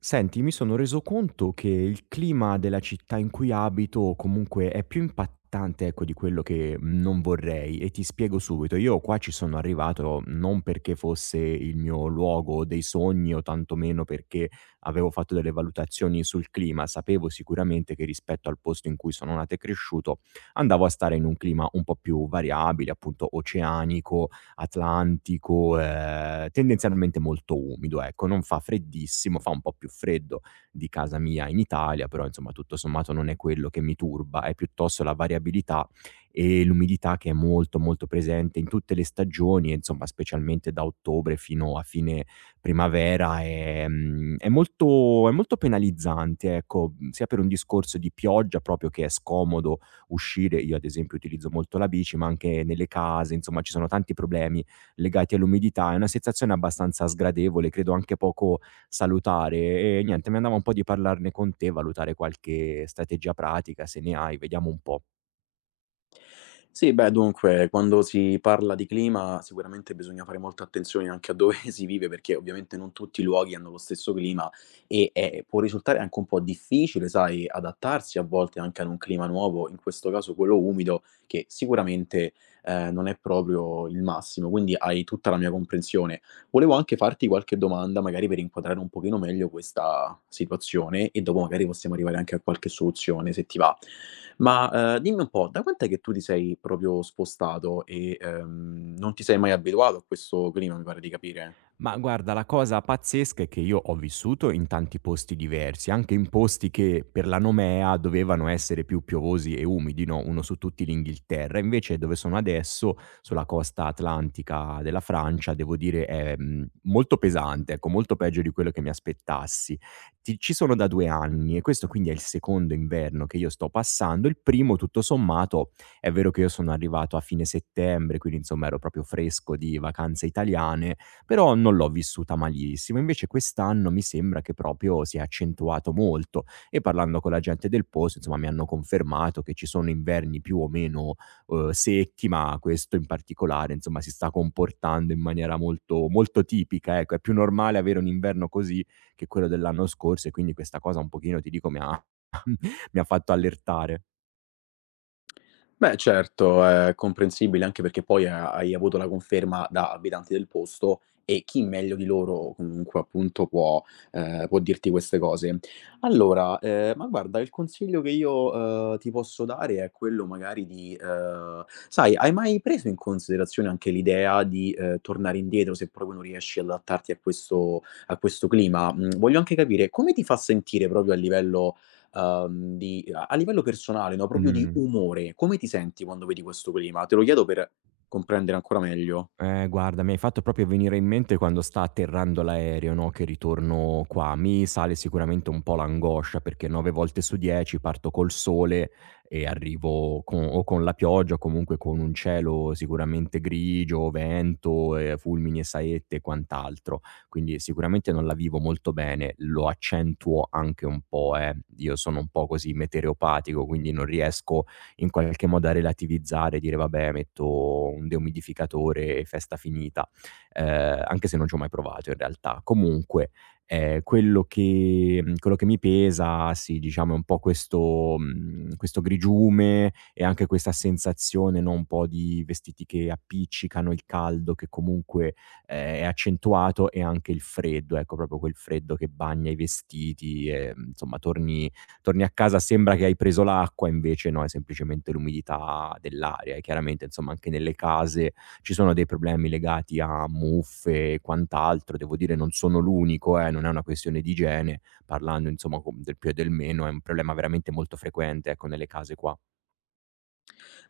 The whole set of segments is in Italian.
Senti, mi sono reso conto che il clima della città in cui abito comunque è più impattante, ecco, di quello che non vorrei e ti spiego subito. Io qua ci sono arrivato non perché fosse il mio luogo dei sogni o tantomeno perché avevo fatto delle valutazioni sul clima. Sapevo sicuramente che rispetto al posto in cui sono nato e cresciuto andavo a stare in un clima un po' più variabile, appunto oceanico, atlantico, tendenzialmente molto umido, ecco. Non fa freddissimo, fa un po' più freddo di casa mia in Italia, però insomma tutto sommato non è quello che mi turba, è piuttosto la variabilità e l'umidità che è molto, molto presente in tutte le stagioni e insomma specialmente da ottobre fino a fine primavera, è molto penalizzante, ecco, sia per un discorso di pioggia proprio che è scomodo uscire. Io ad esempio utilizzo molto la bici, ma anche nelle case, insomma ci sono tanti problemi legati all'umidità. È una sensazione abbastanza sgradevole, credo anche poco salutare e niente, mi andava un po' di parlarne con te, valutare qualche strategia pratica, se ne hai, vediamo un po'. Sì, beh, dunque, quando si parla di clima sicuramente bisogna fare molta attenzione anche a dove si vive, perché ovviamente non tutti i luoghi hanno lo stesso clima e può risultare anche un po' difficile, sai, adattarsi a volte anche ad un clima nuovo, in questo caso quello umido, che sicuramente non è proprio il massimo, quindi hai tutta la mia comprensione. Volevo anche farti qualche domanda, magari per inquadrare un pochino meglio questa situazione e dopo magari possiamo arrivare anche a qualche soluzione, se ti va. Ma, dimmi un po', da quant'è che tu ti sei proprio spostato e, non ti sei mai abituato a questo clima, mi pare di capire? Ma guarda, la cosa pazzesca è che io ho vissuto in tanti posti diversi, anche in posti che per la nomea dovevano essere più piovosi e umidi, no, uno su tutti l'Inghilterra. Invece dove sono adesso, sulla costa atlantica della Francia, devo dire è, molto pesante, ecco, molto peggio di quello che mi aspettassi. Ti ci sono da 2 anni e questo quindi è il secondo inverno che io sto passando. Il primo tutto sommato, è vero che io sono arrivato a fine settembre, quindi insomma ero proprio fresco di vacanze italiane, però non l'ho vissuta malissimo. Invece quest'anno mi sembra che proprio si è accentuato molto e parlando con la gente del posto, insomma, mi hanno confermato che ci sono inverni più o meno, secchi, ma questo in particolare, insomma, si sta comportando in maniera molto molto tipica, ecco. È più normale avere un inverno così che quello dell'anno scorso e quindi questa cosa un pochino, ti dico, mi ha mi ha fatto allertare. Beh certo, è comprensibile anche perché poi ha hai avuto la conferma da abitanti del posto e chi meglio di loro comunque appunto può può dirti queste cose. Allora, ma guarda il consiglio che io ti posso dare è quello magari di sai, hai mai preso in considerazione anche l'idea di, tornare indietro se proprio non riesci ad adattarti a questo clima? Mhmm, voglio anche capire come ti fa sentire proprio a livello, di a livello personale, no, proprio di Mh. umore, come ti senti quando vedi questo clima? Te lo chiedo per comprendere ancora meglio. Guarda, mi hai fatto proprio venire in mente quando sta atterrando l'aereo, no, che ritorno qua. Mi sale sicuramente un po' l'angoscia perché 9 volte su 10 parto col sole e arrivo con, o con la pioggia o comunque con un cielo sicuramente grigio, vento, fulmini e saette e quant'altro. Quindi sicuramente non la vivo molto bene, lo accentuo anche un po', eh. Io sono un po' così meteoropatico, quindi non riesco in qualche modo a relativizzare, dire: "Vabbè, metto un deumidificatore e festa finita", anche se non ci ho mai provato in realtà. Comunque, quello che quello che mi pesa, sì, diciamo è un po' questo questo grigiume e anche questa sensazione, no, un po' di vestiti che appiccicano, il caldo che comunque, è accentuato e anche il freddo, ecco, proprio quel freddo che bagna i vestiti e, insomma torni torni a casa sembra che hai preso l'acqua, invece no, è semplicemente l'umidità dell'aria e chiaramente insomma anche nelle case ci sono dei problemi legati a muffe e quant'altro. Devo dire non sono l'unico, non è una questione di igiene, parlando insomma co del più e del meno, è un problema veramente molto frequente, ecco, nelle case qua.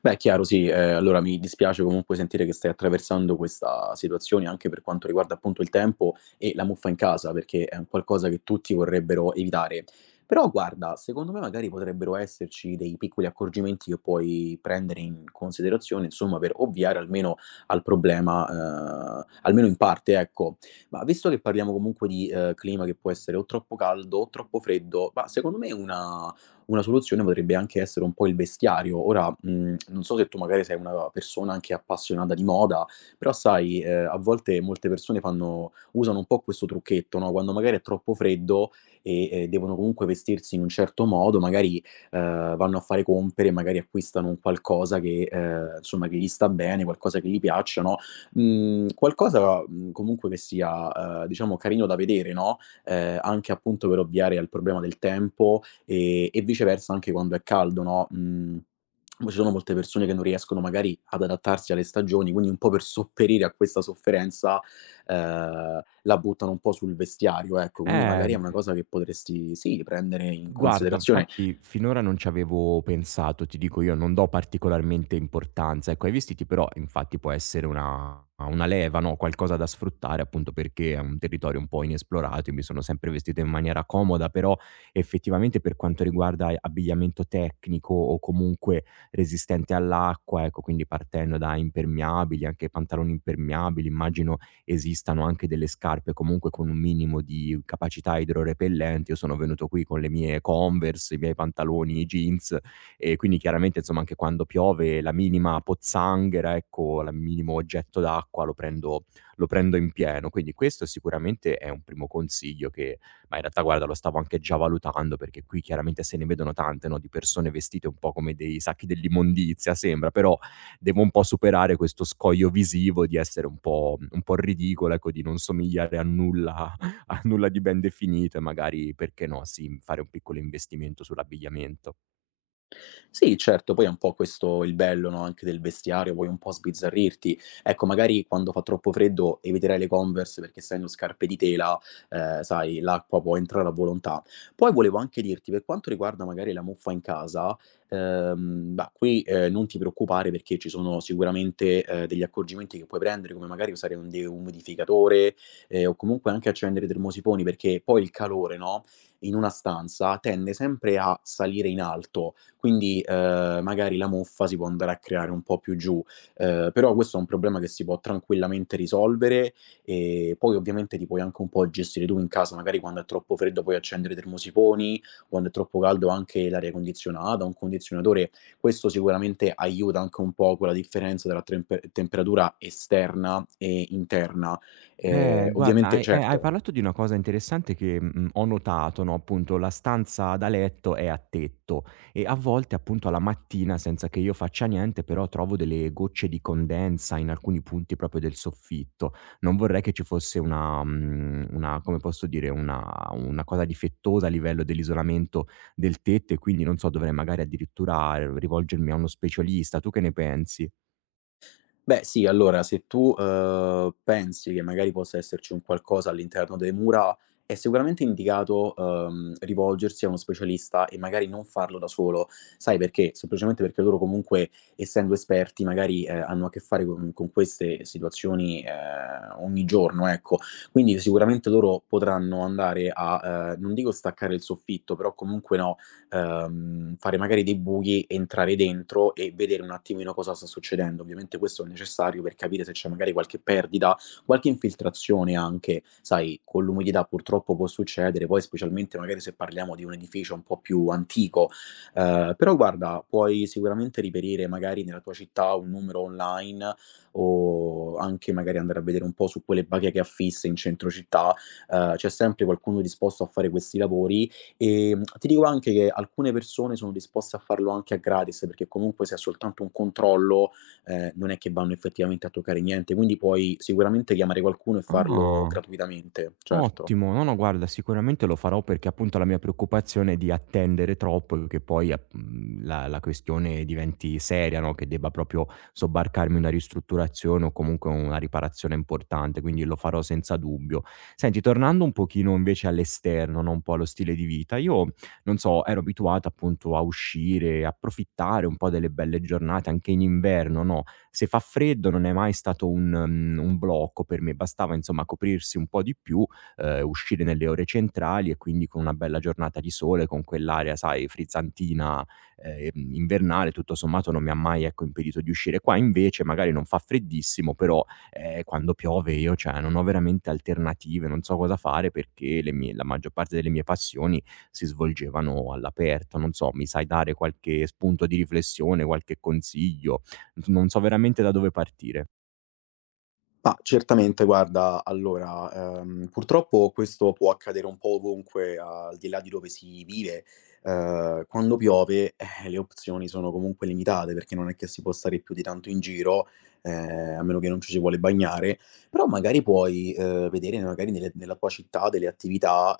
Beh, è chiaro, sì. Allora mi dispiace comunque sentire che stai attraversando questa situazione, anche per quanto riguarda appunto il tempo e la muffa in casa, perché è un qualcosa che tutti vorrebbero evitare. Però guarda, secondo me magari potrebbero esserci dei piccoli accorgimenti che puoi prendere in considerazione, insomma, per ovviare almeno al problema, almeno in parte, ecco. Ma visto che parliamo comunque di, clima che può essere o troppo caldo o troppo freddo, ma secondo me una soluzione potrebbe anche essere un po' il vestiario. Ora, mhmm, non so se tu magari sei una persona anche appassionata di moda, però sai, a volte molte persone fanno usano un po' questo trucchetto, no, quando magari è troppo freddo e, devono comunque vestirsi in un certo modo, magari, vanno a fare compere, magari acquistano un qualcosa che, insomma che gli sta bene, qualcosa che gli piaccia, no, mhmm, qualcosa, mhmm, comunque che sia, diciamo carino da vedere, no, anche appunto per ovviare al problema del tempo. E viceversa anche quando è caldo, no, mhmm, ci sono molte persone che non riescono magari ad adattarsi alle stagioni, quindi un po' per sopperire a questa sofferenza, la buttano un po' sul vestiario, ecco. Quindi Eh, magari è una cosa che potresti, sì, prendere in guarda, considerazione. infatti finora non ci avevo pensato, ti dico io non do particolarmente importanza, ecco, ai vestiti però infatti può essere una leva, no, qualcosa da sfruttare appunto perché è un territorio un po' inesplorato, io mi sono sempre vestito in maniera comoda, però effettivamente per quanto riguarda abbigliamento tecnico o comunque resistente all'acqua, ecco, quindi partendo da impermeabili, anche pantaloni impermeabili, immagino esistano anche delle scarpe comunque con un minimo di capacità idrorepellente. Io sono venuto qui con le mie Converse, i miei pantaloni, i jeans e quindi chiaramente insomma anche quando piove la minima pozzanghera, ecco, la minimo oggetto d'acqua lo prendo in pieno. Quindi questo sicuramente è un primo consiglio che ma in realtà guarda lo stavo anche già valutando perché qui chiaramente se ne vedono tante, no, di persone vestite un po' come dei sacchi dell'immondizia sembra, però devo un po' superare questo scoglio visivo di essere un po' ridicolo, ecco, di non somigliare a nulla a nulla di ben definito e magari, perché no, sì, fare un piccolo investimento sull'abbigliamento. Sì, certo, poi è un po' questo il bello, no, anche del vestiario, vuoi un po' sbizzarrirti. Ecco, magari quando fa troppo freddo eviterai le Converse perché essendo scarpe di tela, sai, l'acqua può entrare a volontà. Poi volevo anche dirti, per quanto riguarda magari la muffa in casa, bah, qui, non ti preoccupare perché ci sono sicuramente, degli accorgimenti che puoi prendere, come magari usare un deumidificatore, o comunque anche accendere i termosifoni, perché poi il calore, no, in una stanza tende sempre a salire in alto. Quindi, magari la muffa si può andare a creare un po' più giù, però questo è un problema che si può tranquillamente risolvere e poi ovviamente ti puoi anche un po' gestire tu in casa, magari quando è troppo freddo puoi accendere i termosifoni, quando è troppo caldo anche l'aria condizionata, un condizionatore. Questo sicuramente aiuta anche un po' con la differenza della trempe temperatura esterna e interna. Guarda, Ovviamente hai certo. parlato di una cosa interessante che, ho notato, no, appunto la stanza da letto è a tetto e a volte, appunto, alla mattina, senza che io faccia niente, però trovo delle gocce di condensa in alcuni punti proprio del soffitto. Non vorrei che ci fosse una una come posso dire, una cosa difettosa a livello dell'isolamento del tetto e quindi, non so, dovrei magari addirittura rivolgermi a uno specialista. Tu che ne pensi? Beh sì, allora se tu, pensi che magari possa esserci un qualcosa all'interno delle mura, è sicuramente indicato, rivolgersi a uno specialista e magari non farlo da solo. Sai perché? Semplicemente perché loro comunque, essendo esperti, magari, hanno a che fare con queste situazioni, ogni giorno, ecco. Quindi sicuramente loro potranno andare a, non dico staccare il soffitto, però comunque no, fare magari dei buchi, entrare dentro e vedere un attimino cosa sta succedendo. Ovviamente questo è necessario per capire se c'è magari qualche perdita, qualche infiltrazione anche, sai, con l'umidità purtroppo può succedere, poi specialmente magari se parliamo di un edificio un po' più antico. Però guarda, puoi sicuramente reperire magari nella tua città un numero online o anche magari andare a vedere un po' su quelle bacheche affisse in centro città, c'è sempre qualcuno disposto a fare questi lavori. Ti dico anche che alcune persone sono disposte a farlo anche a gratis, perché comunque se è soltanto un controllo, non è che vanno effettivamente a toccare niente, quindi puoi sicuramente chiamare qualcuno e farlo Ah. gratuitamente, certo. Ottimo. No, no, guarda, sicuramente lo farò perché appunto la mia preoccupazione è di attendere troppo e che poi la questione diventi seria, no? Che debba proprio sobbarcarmi una ristrutturazione o comunque una riparazione importante, quindi lo farò senza dubbio. Senti, tornando un pochino invece all'esterno, no? Un po' allo stile di vita, io non so, ero abituato appunto a uscire, approfittare un po' delle belle giornate anche in inverno, no? Se fa freddo non è mai stato un, un blocco per me, bastava insomma coprirsi un po' di più uscire nelle ore centrali e quindi con una bella giornata di sole, con quell'aria, sai, frizzantina, invernale, tutto sommato non mi ha mai, ecco, impedito di uscire. Qua invece magari non fa freddissimo, però, quando piove io, cioè, non ho veramente alternative, non so cosa fare perché le mie la maggior parte delle mie passioni si svolgevano all'aperto. Non so, mi sai dare qualche spunto di riflessione, qualche consiglio? N non so veramente da dove partire. Ma certamente guarda, allora, purtroppo questo può accadere un po' ovunque, al di là di dove si vive. Quando piove, le opzioni sono comunque limitate, perché non è che si può stare più di tanto in giro, a meno che non ci si vuole bagnare, però magari puoi, vedere magari nelle nella tua città delle attività,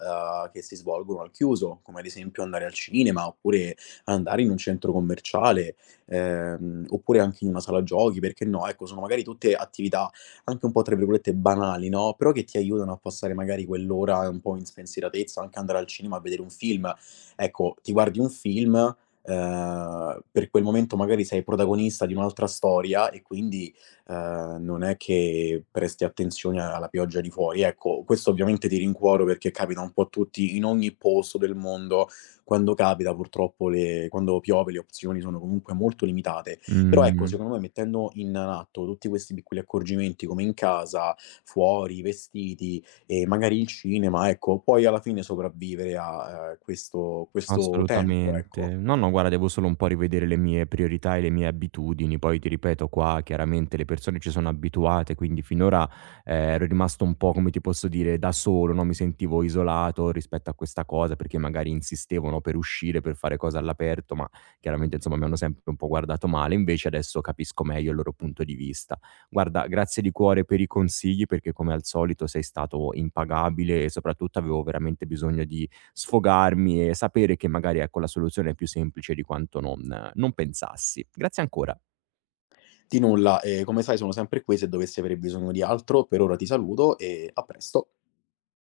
che si svolgono al chiuso, come ad esempio andare al cinema, oppure andare in un centro commerciale, oppure anche in una sala giochi, perché no, ecco, sono magari tutte attività anche un po' tra virgolette "banali", no, però che ti aiutano a passare magari quell'ora un po' in spensieratezza, anche andare al cinema a vedere un film. Ecco, ti guardi un film, per quel momento magari sei protagonista di un'altra storia e quindi, non è che presti attenzione alla pioggia di fuori. Ecco, questo ovviamente ti rincuoro perché capita un po' a tutti in ogni posto del mondo. Quando capita purtroppo le quando piove le opzioni sono comunque molto limitate. Però ecco, Mh. secondo me mettendo in atto tutti questi piccoli accorgimenti come in casa, fuori, vestiti e magari il cinema, ecco, puoi alla fine sopravvivere a, questo tempo, ecco. Assolutamente. No, no, guarda, devo solo un po' rivedere le mie priorità e le mie abitudini. Poi ti ripeto, qua chiaramente le persone ci sono abituate, quindi finora ero rimasto un po', come ti posso dire, da solo, no? Mi sentivo isolato rispetto a questa cosa perché magari insistevano per uscire, per fare cose all'aperto, ma chiaramente insomma mi hanno sempre un po' guardato male. Invece adesso capisco meglio il loro punto di vista. Guarda, grazie di cuore per i consigli perché come al solito sei stato impagabile e soprattutto avevo veramente bisogno di sfogarmi e sapere che magari, ecco, la soluzione è più semplice di quanto non pensassi. Grazie ancora. Di nulla, come sai sono sempre qui se dovessi avere bisogno di altro. Per ora ti saluto e a presto.